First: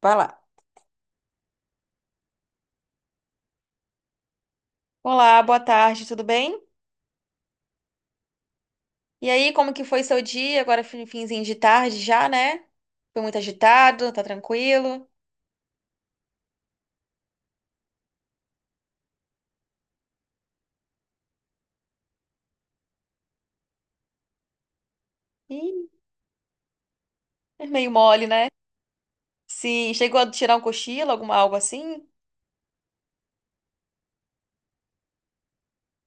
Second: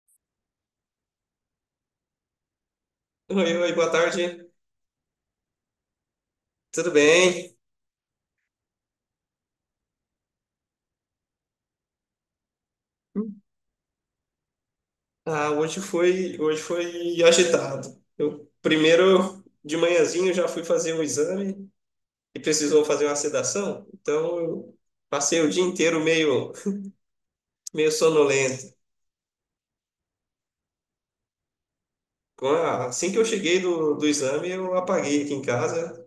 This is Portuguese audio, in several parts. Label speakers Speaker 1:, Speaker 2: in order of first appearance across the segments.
Speaker 1: Vai lá.
Speaker 2: Oi, oi, boa tarde.
Speaker 1: Olá, boa tarde, tudo bem?
Speaker 2: Tudo bem?
Speaker 1: E aí, como que foi seu dia? Agora finzinho de tarde já, né? Foi muito agitado, tá tranquilo?
Speaker 2: Ah, hoje foi agitado. Eu primeiro de manhãzinho já fui fazer um exame e precisou fazer uma sedação, então eu passei o dia
Speaker 1: Ih,
Speaker 2: inteiro meio
Speaker 1: é
Speaker 2: meio
Speaker 1: meio mole, né?
Speaker 2: sonolento.
Speaker 1: Sim, chegou a tirar um cochilo, alguma algo assim?
Speaker 2: Assim que eu cheguei do exame, eu apaguei aqui em casa,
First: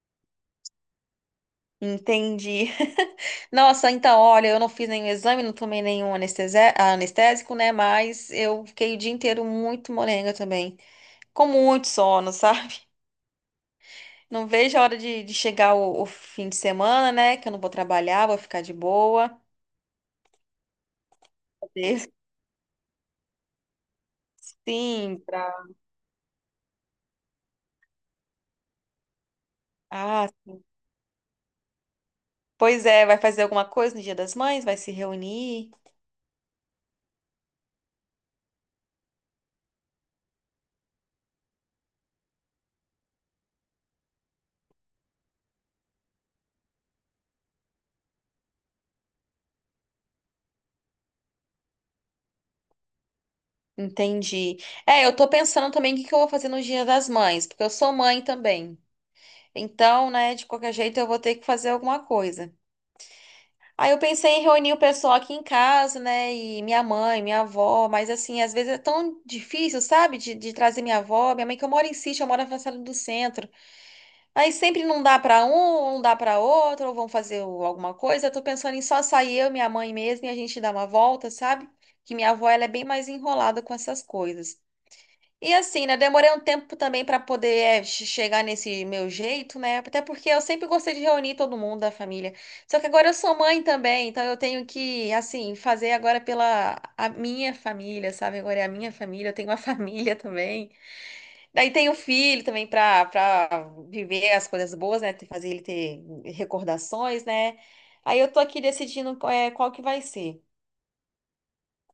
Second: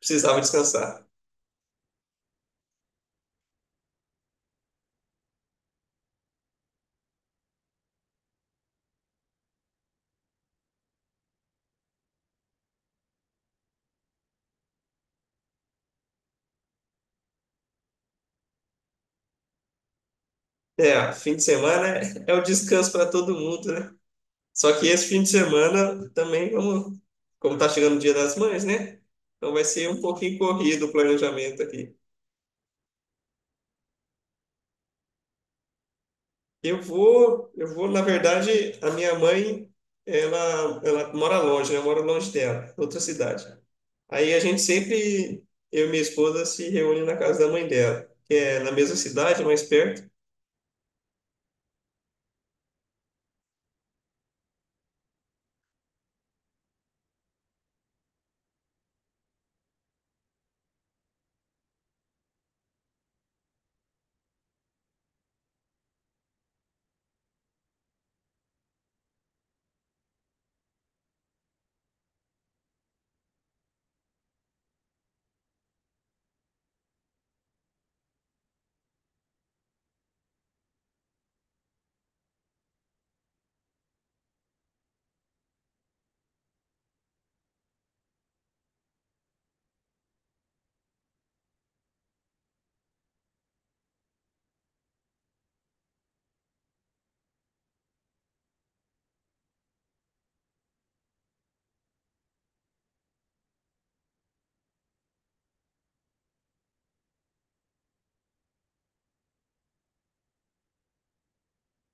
Speaker 2: precisava descansar.
Speaker 1: Entendi. Nossa, então, olha, eu não fiz nenhum exame, não tomei nenhum anestésico, né? Mas eu fiquei o dia inteiro muito molenga também, com muito sono, sabe? Não vejo a hora de chegar o fim de semana, né? Que eu não vou trabalhar, vou ficar de boa.
Speaker 2: É, fim de semana é o descanso para todo mundo, né? Só que esse
Speaker 1: Sim,
Speaker 2: fim de
Speaker 1: pra...
Speaker 2: semana também vamos, como tá chegando o Dia das Mães, né? Então vai ser um
Speaker 1: Ah,
Speaker 2: pouquinho corrido o planejamento aqui.
Speaker 1: pois é, vai fazer alguma coisa no Dia das Mães? Vai se reunir?
Speaker 2: Eu vou, na verdade, a minha mãe, ela mora longe, né? Eu moro longe dela, outra cidade. Aí a gente sempre, eu e minha esposa, se reúne na casa da mãe dela, que é na mesma cidade, mais perto.
Speaker 1: Entendi. É, eu tô pensando também o que que eu vou fazer no Dia das Mães, porque eu sou mãe também. Então, né, de qualquer jeito eu vou ter que fazer alguma coisa. Aí eu pensei em reunir o pessoal aqui em casa, né, e minha mãe, minha avó, mas assim, às vezes é tão difícil, sabe, de trazer minha avó, minha mãe que eu moro em sítio, eu moro na França do Centro. Aí sempre não dá pra um, ou não dá pra outro, ou vão alguma coisa. Eu tô pensando em só sair eu, minha mãe mesmo, e a gente dar uma volta, sabe? Que minha avó, ela é bem mais enrolada com essas coisas. E assim, né? Demorei um tempo também pra poder é, chegar nesse meu jeito, né? Até porque eu sempre gostei de reunir todo mundo da família. Só que agora eu sou mãe também, então eu tenho que, assim, fazer agora pela a minha família, sabe? Agora é a minha família, eu tenho uma família também. Daí tem o filho também para viver as coisas boas, né? Fazer ele ter recordações, né? Aí eu tô aqui decidindo qual, é, qual que vai ser.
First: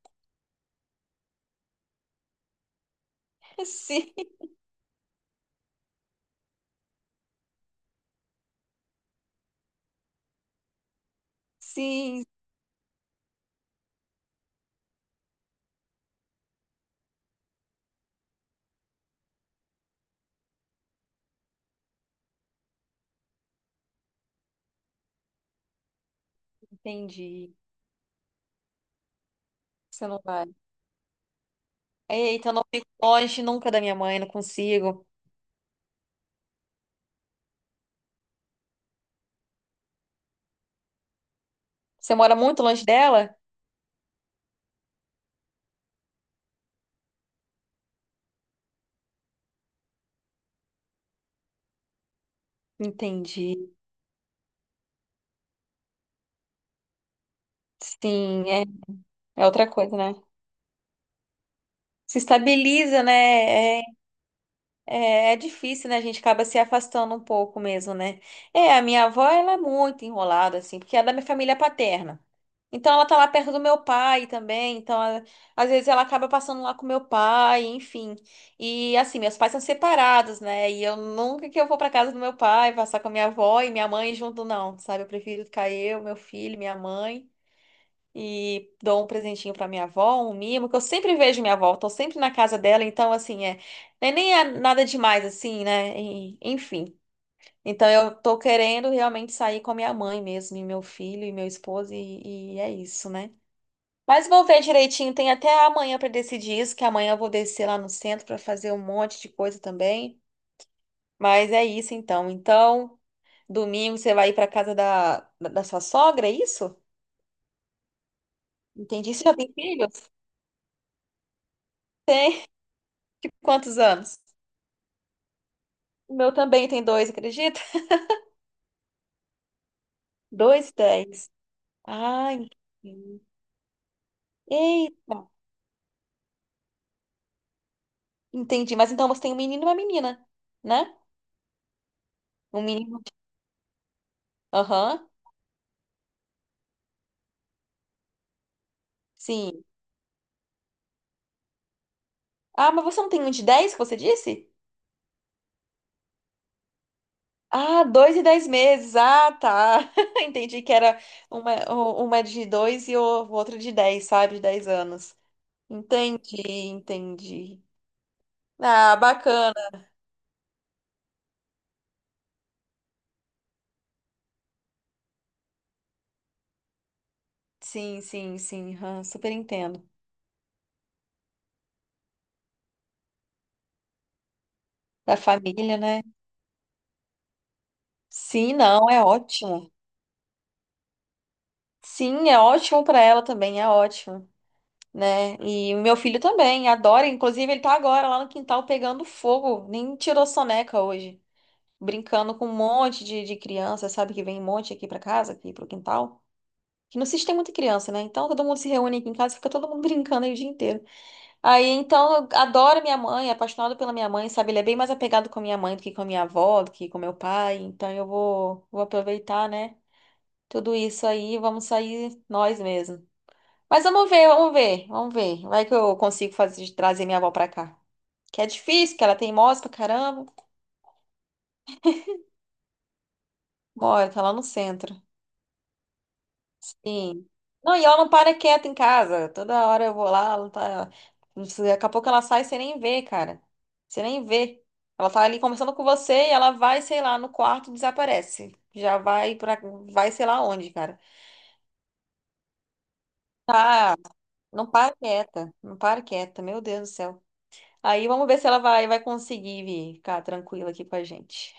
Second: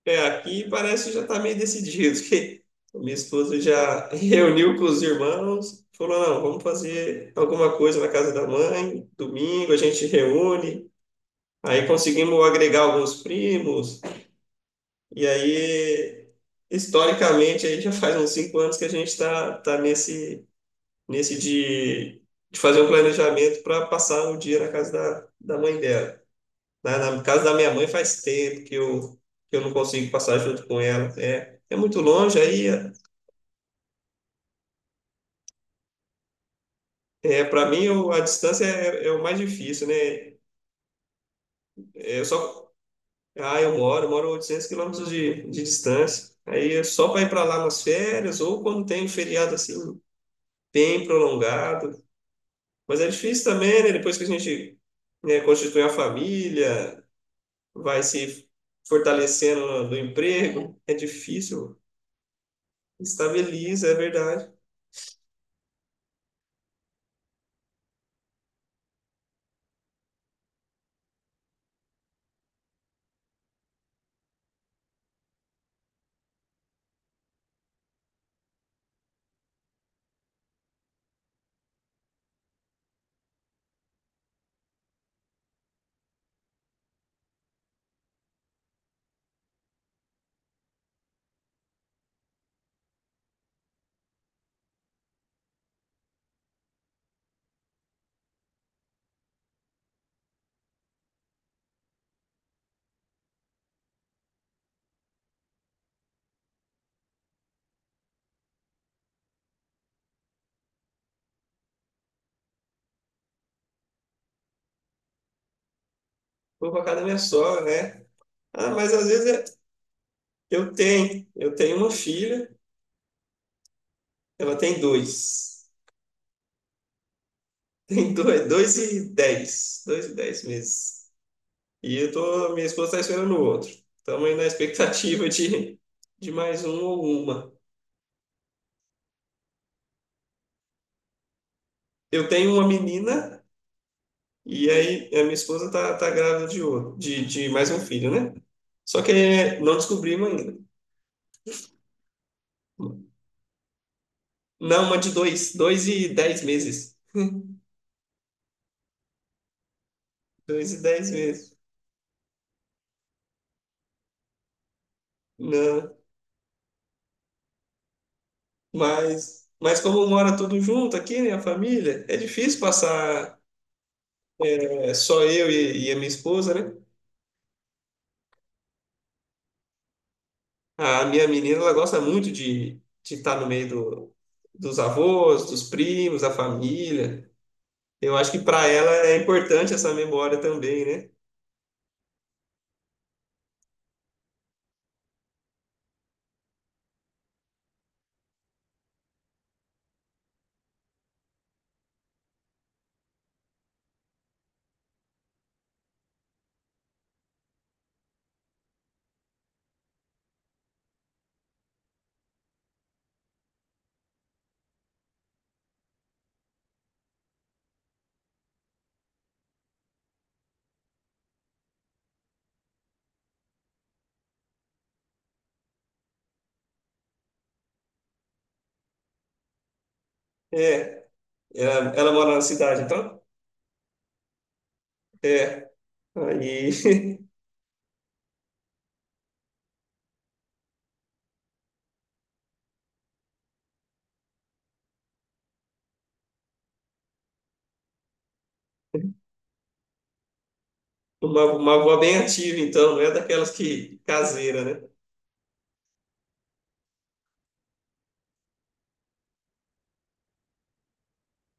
Speaker 2: É, aqui parece que já está meio decidido, que a minha esposa
Speaker 1: Sim,
Speaker 2: já reuniu com os irmãos, falou, não, vamos fazer alguma coisa na casa da mãe, domingo a gente reúne, aí
Speaker 1: sim,
Speaker 2: conseguimos agregar alguns primos, e aí, historicamente, aí já faz uns 5 anos que a gente está tá nesse de fazer um planejamento para passar um dia na casa da mãe dela. Na casa da
Speaker 1: entendi.
Speaker 2: minha mãe faz tempo que eu não
Speaker 1: Você
Speaker 2: consigo
Speaker 1: não
Speaker 2: passar
Speaker 1: vai.
Speaker 2: junto com ela. É, é muito longe,
Speaker 1: Eita, eu não
Speaker 2: aí
Speaker 1: fico longe nunca da minha mãe, não consigo.
Speaker 2: é, para mim eu- a distância é o mais difícil, né?
Speaker 1: Você
Speaker 2: É,
Speaker 1: mora muito longe dela?
Speaker 2: eu moro a 800 quilômetros de distância. Aí é só para ir para lá nas férias ou quando tem um feriado assim bem prolongado. Mas é difícil
Speaker 1: Entendi.
Speaker 2: também, né? Depois que a gente, né, constitui a família, vai
Speaker 1: Sim,
Speaker 2: se
Speaker 1: é, é
Speaker 2: fortalecendo
Speaker 1: outra
Speaker 2: no,
Speaker 1: coisa,
Speaker 2: no
Speaker 1: né?
Speaker 2: emprego, é difícil,
Speaker 1: Se estabiliza, né? É,
Speaker 2: estabiliza, é verdade.
Speaker 1: É, é difícil, né? A gente acaba se afastando um pouco mesmo, né? É, a minha avó, ela é muito enrolada, assim, porque ela é da minha família paterna. Então, ela tá lá perto do meu pai também. Então, às vezes ela acaba passando lá com meu pai, enfim. E, assim, meus pais são separados, né? E eu nunca que eu vou pra casa do meu pai, passar com a minha avó e minha mãe junto, não, sabe? Eu prefiro ficar eu, meu filho, minha mãe e dou um presentinho pra minha avó, um mimo, que eu sempre vejo minha avó, tô sempre na casa dela, então assim, é, nem é nada demais assim, né? Enfim. Então eu tô querendo realmente sair com a minha mãe mesmo, e meu filho e meu esposo e é isso, né? Mas vou ver direitinho, tem até amanhã pra decidir isso, que amanhã eu vou descer lá no centro pra fazer um monte de coisa também. Mas é isso então. Então, domingo você vai ir pra casa da sua sogra, é
Speaker 2: Vou
Speaker 1: isso?
Speaker 2: pra casa da minha sogra, né? Ah, mas às
Speaker 1: Entendi. Você
Speaker 2: vezes
Speaker 1: já tem filhos?
Speaker 2: eu tenho uma
Speaker 1: Tem.
Speaker 2: filha,
Speaker 1: Tipo, quantos anos?
Speaker 2: ela tem dois.
Speaker 1: O meu também tem dois, acredita?
Speaker 2: Tem dois e dez
Speaker 1: Dois
Speaker 2: meses.
Speaker 1: dez.
Speaker 2: E eu
Speaker 1: Ah,
Speaker 2: tô, minha esposa tá
Speaker 1: entendi.
Speaker 2: esperando o outro. Estamos aí na
Speaker 1: Eita.
Speaker 2: expectativa de mais um ou uma.
Speaker 1: Entendi. Mas então você tem um menino e uma menina, né?
Speaker 2: Eu tenho
Speaker 1: Um
Speaker 2: uma
Speaker 1: menino.
Speaker 2: menina e aí
Speaker 1: Aham.
Speaker 2: a minha esposa tá grávida de outro, de mais um filho, né? Só que
Speaker 1: Sim.
Speaker 2: não descobrimos ainda.
Speaker 1: Ah, mas você não tem um de 10 que você disse?
Speaker 2: Não, uma de dois e dez meses.
Speaker 1: Ah, dois e dez meses. Ah, tá. Entendi que
Speaker 2: Dois e
Speaker 1: era
Speaker 2: dez
Speaker 1: uma,
Speaker 2: meses.
Speaker 1: uma de dois e o outro de dez, sabe? De 10 anos.
Speaker 2: Não.
Speaker 1: Entendi, entendi. Ah,
Speaker 2: Mas,
Speaker 1: bacana.
Speaker 2: mas como mora tudo junto aqui, né, a família, é difícil passar é, só eu e a minha esposa, né?
Speaker 1: Sim, sim, sim. Aham, super entendo.
Speaker 2: A minha menina, ela gosta muito de estar no meio dos
Speaker 1: Da
Speaker 2: avós, dos
Speaker 1: família, né?
Speaker 2: primos, da família. Eu acho que
Speaker 1: Sim,
Speaker 2: para
Speaker 1: não,
Speaker 2: ela
Speaker 1: é
Speaker 2: é
Speaker 1: ótimo.
Speaker 2: importante essa memória também, né?
Speaker 1: Sim, é ótimo para ela também, é ótimo, né? E o meu filho também adora, inclusive ele tá agora lá no quintal pegando fogo, nem tirou soneca hoje, brincando com um monte de criança, sabe que vem um monte aqui para casa, aqui pro quintal. Que no sítio tem muita criança, né? Então todo mundo se reúne aqui em casa, e fica todo mundo brincando aí o dia inteiro. Aí então eu adoro minha mãe, é apaixonado pela minha mãe, sabe? Ele é bem mais apegado com a minha mãe do que com a minha avó, do que com meu pai. Então eu vou, vou aproveitar, né? Tudo isso aí, vamos sair nós mesmos. Mas vamos ver, vamos ver, vamos ver. Vai que eu consigo fazer, trazer minha avó pra cá. Que é difícil, que ela tem moça pra caramba.
Speaker 2: É, ela mora na cidade, então?
Speaker 1: Bora, tá lá no centro.
Speaker 2: É, aí
Speaker 1: Sim. Não, e ela não para quieta em casa. Toda hora eu vou lá, ela tá... não sei, daqui a pouco ela sai, e você nem vê, cara. Você nem vê. Ela tá ali conversando com você e ela vai, sei lá, no quarto, desaparece. Já vai pra... Vai sei lá onde, cara.
Speaker 2: uma avó bem ativa, então, não é daquelas
Speaker 1: Tá,
Speaker 2: que caseira,
Speaker 1: não
Speaker 2: né?
Speaker 1: para quieta, não para quieta, meu Deus do céu. Aí vamos ver se ela vai, vai conseguir vir ficar tranquila aqui com a gente.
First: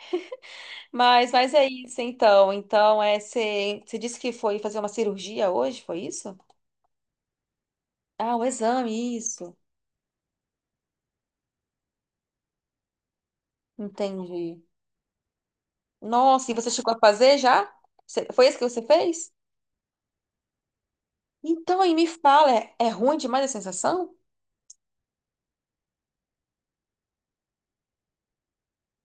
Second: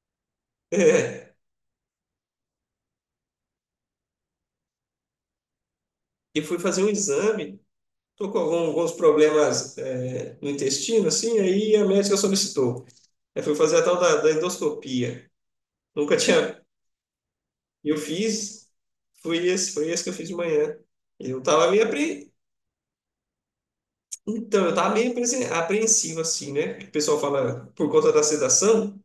Speaker 2: É.
Speaker 1: Mas é isso então. Então, é, você disse que foi fazer uma cirurgia hoje, foi isso?
Speaker 2: E fui fazer um exame. Estou
Speaker 1: Ah,
Speaker 2: com
Speaker 1: o
Speaker 2: alguns
Speaker 1: exame, isso.
Speaker 2: problemas é, no intestino, assim, aí a médica solicitou. Aí fui fazer a tal da
Speaker 1: Entendi.
Speaker 2: endoscopia. Nunca
Speaker 1: Nossa, e
Speaker 2: tinha.
Speaker 1: você chegou a fazer já?
Speaker 2: Eu
Speaker 1: Foi isso que
Speaker 2: fiz,
Speaker 1: você fez?
Speaker 2: foi esse que eu fiz de manhã. Eu tava
Speaker 1: Então,
Speaker 2: meio
Speaker 1: aí me
Speaker 2: apre...
Speaker 1: fala, é, é ruim demais a sensação?
Speaker 2: Então, eu tava meio apreensivo, assim, né? O pessoal fala por conta da sedação,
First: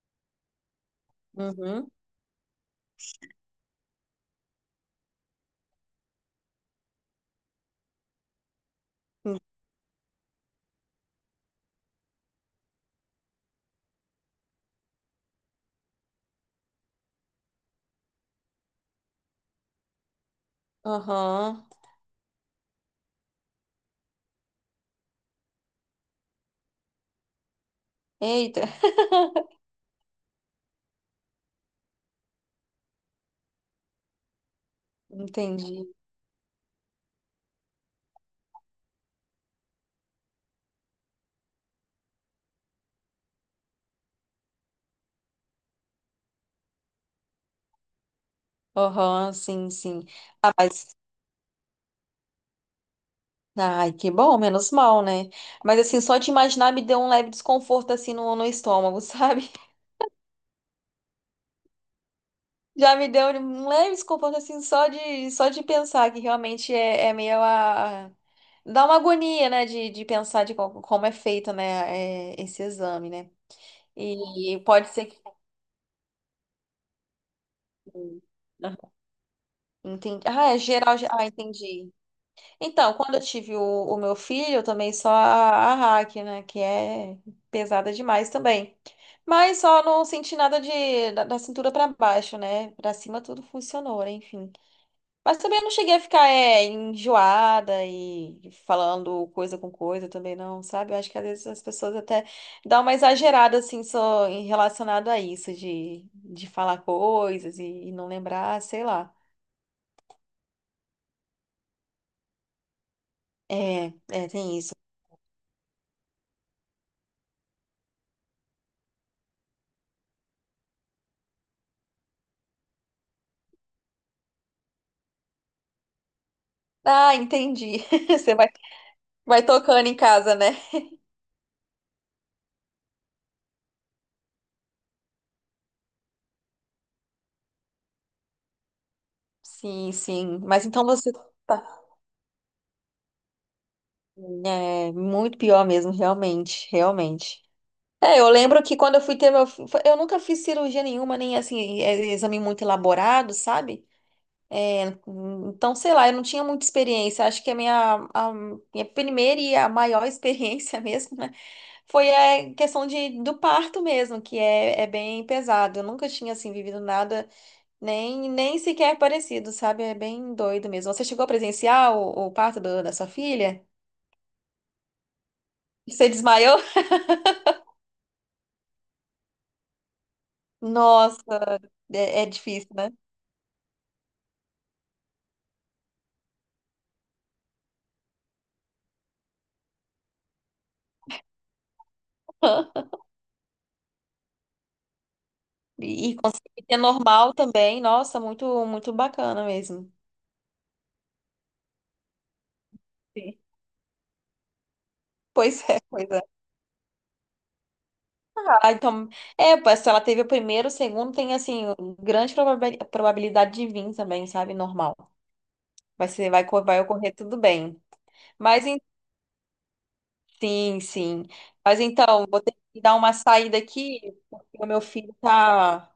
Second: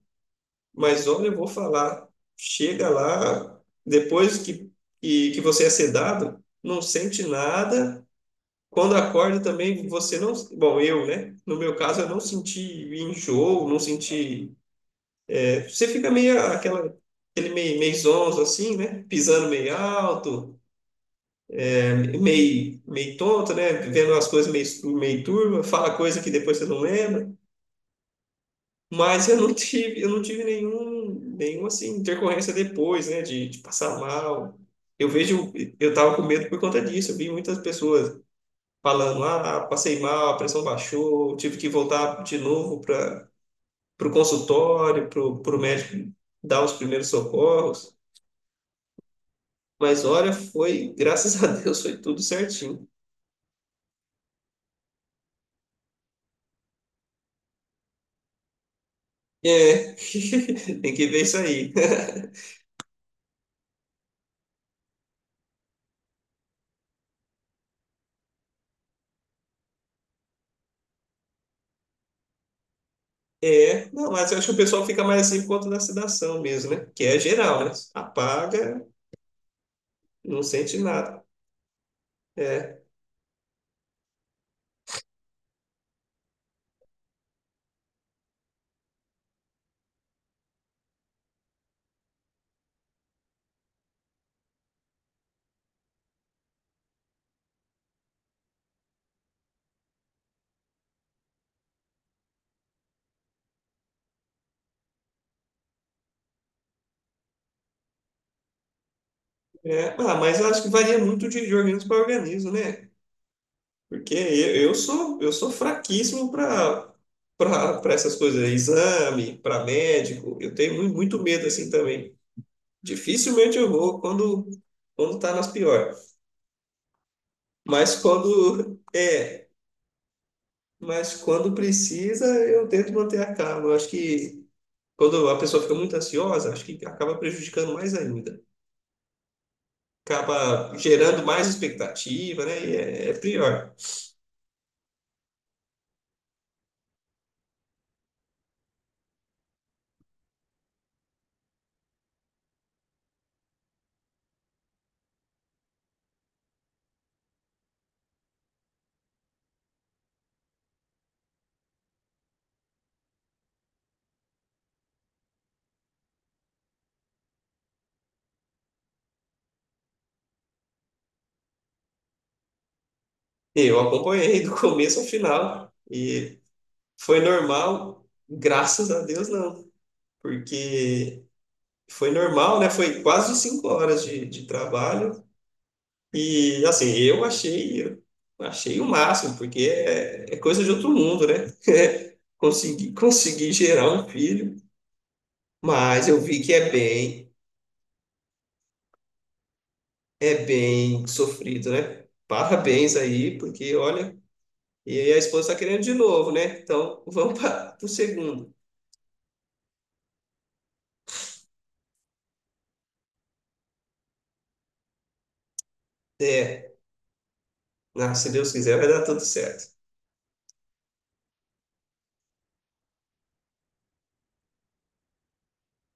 Speaker 2: mas olha, eu vou
Speaker 1: Uhum.
Speaker 2: falar. Chega lá, depois que você é sedado, não sente nada. Quando acorda também, você não. Bom, eu, né? No meu caso, eu não senti enjoo, não senti. É, você fica meio aquele meio zonzo, assim, né? Pisando meio alto,
Speaker 1: Aham.
Speaker 2: é, meio tonto, né? Vendo as coisas meio turva, fala coisa que depois você não lembra.
Speaker 1: Eita,
Speaker 2: Mas eu não tive nenhum assim, intercorrência depois, né? De passar mal. Eu vejo,
Speaker 1: entendi.
Speaker 2: eu tava com medo por conta disso. Eu vi muitas pessoas falando: ah, passei mal, a pressão baixou, tive que voltar de novo para o consultório, para o médico dar os primeiros socorros.
Speaker 1: Aham, sim,
Speaker 2: Mas
Speaker 1: sim.
Speaker 2: olha, foi, graças a Deus, foi tudo certinho.
Speaker 1: Ai, que bom, menos mal, né? Mas assim, só de imaginar me deu um leve desconforto assim no, no estômago, sabe?
Speaker 2: É, tem que ver isso aí.
Speaker 1: Já me deu um leve desconforto assim só de pensar que realmente é, é meio a dá uma agonia, né, de pensar de como é feito, né, é, esse exame, né?
Speaker 2: É, não, mas eu acho que o
Speaker 1: E
Speaker 2: pessoal
Speaker 1: pode
Speaker 2: fica
Speaker 1: ser que
Speaker 2: mais assim por conta da sedação mesmo, né? Que é geral, né? Apaga,
Speaker 1: aham. Entendi.
Speaker 2: não
Speaker 1: Ah, é
Speaker 2: sente
Speaker 1: geral.
Speaker 2: nada.
Speaker 1: Ah, entendi.
Speaker 2: É,
Speaker 1: Então, quando eu tive o meu filho, eu tomei só a hack, né? Que é pesada demais também. Mas só não senti nada de, da cintura pra baixo, né? Pra cima tudo funcionou, né, enfim. Mas também não cheguei a ficar é, enjoada e falando coisa com coisa também, não, sabe? Eu acho que às vezes as pessoas até dão uma exagerada, assim, só em relacionado a isso, de falar coisas e não lembrar, sei lá.
Speaker 2: é. Ah, mas eu acho que varia muito de organismo para organismo, né?
Speaker 1: É,
Speaker 2: Porque
Speaker 1: é,
Speaker 2: eu,
Speaker 1: tem isso.
Speaker 2: eu sou eu sou fraquíssimo para essas coisas, exame, para médico. Eu tenho muito medo assim também. Dificilmente eu vou quando tá nas piores.
Speaker 1: Ah, entendi.
Speaker 2: Mas
Speaker 1: Você vai.
Speaker 2: quando
Speaker 1: Vai
Speaker 2: é,
Speaker 1: tocando em casa, né?
Speaker 2: mas quando precisa, eu tento manter a calma. Eu acho que quando a pessoa fica muito ansiosa, acho que acaba prejudicando mais ainda.
Speaker 1: Sim, sim. Mas
Speaker 2: Acaba
Speaker 1: então você
Speaker 2: gerando mais
Speaker 1: tá.
Speaker 2: expectativa, né? E é pior.
Speaker 1: É muito pior mesmo, realmente, realmente. É, eu lembro que quando eu fui ter meu. Eu nunca fiz cirurgia nenhuma, nem assim, é, exame muito elaborado, sabe? É, então, sei lá, eu não tinha muita experiência. Acho que a minha primeira e a maior experiência mesmo, né? Foi a questão de, do parto mesmo, que é, é bem pesado. Eu nunca tinha, assim, vivido nada. Nem, nem sequer é parecido, sabe? É bem doido mesmo. Você chegou a presenciar o parto da sua filha?
Speaker 2: Eu acompanhei do começo ao final.
Speaker 1: Você desmaiou?
Speaker 2: Foi normal, graças a Deus não, porque
Speaker 1: Nossa,
Speaker 2: foi
Speaker 1: é, é
Speaker 2: normal, né?
Speaker 1: difícil, né?
Speaker 2: Foi quase 5 horas de trabalho e assim eu achei o máximo, porque é coisa de outro mundo, né? Consegui, consegui gerar um filho, mas
Speaker 1: E, e
Speaker 2: eu vi que
Speaker 1: conseguir
Speaker 2: é
Speaker 1: ter
Speaker 2: bem,
Speaker 1: normal também. Nossa, muito, muito bacana mesmo.
Speaker 2: é bem sofrido, né? Parabéns
Speaker 1: Sim.
Speaker 2: aí, porque olha, e aí a esposa está
Speaker 1: Pois é,
Speaker 2: querendo de
Speaker 1: pois é.
Speaker 2: novo, né? Então vamos para o segundo.
Speaker 1: Ah, então, é, pois se ela teve o primeiro, o segundo, tem, assim, grande probabilidade de vir também, sabe? Normal. Vai ser, vai,
Speaker 2: É,
Speaker 1: vai ocorrer tudo bem.
Speaker 2: se Deus
Speaker 1: Mas
Speaker 2: quiser, vai dar tudo certo.
Speaker 1: sim, sim. Mas então, vou ter que dar uma saída aqui, porque o meu filho tá,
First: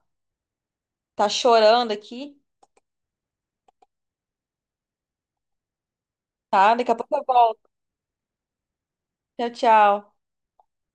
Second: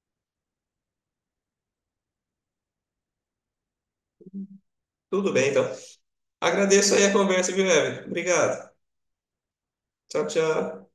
Speaker 1: tá chorando aqui,
Speaker 2: Tudo bem, então.
Speaker 1: tá? Daqui
Speaker 2: Agradeço
Speaker 1: a
Speaker 2: aí a
Speaker 1: pouco eu
Speaker 2: conversa, viu,
Speaker 1: volto.
Speaker 2: Evelyn? Obrigado.
Speaker 1: Tchau, tchau.
Speaker 2: Tchau, tchau.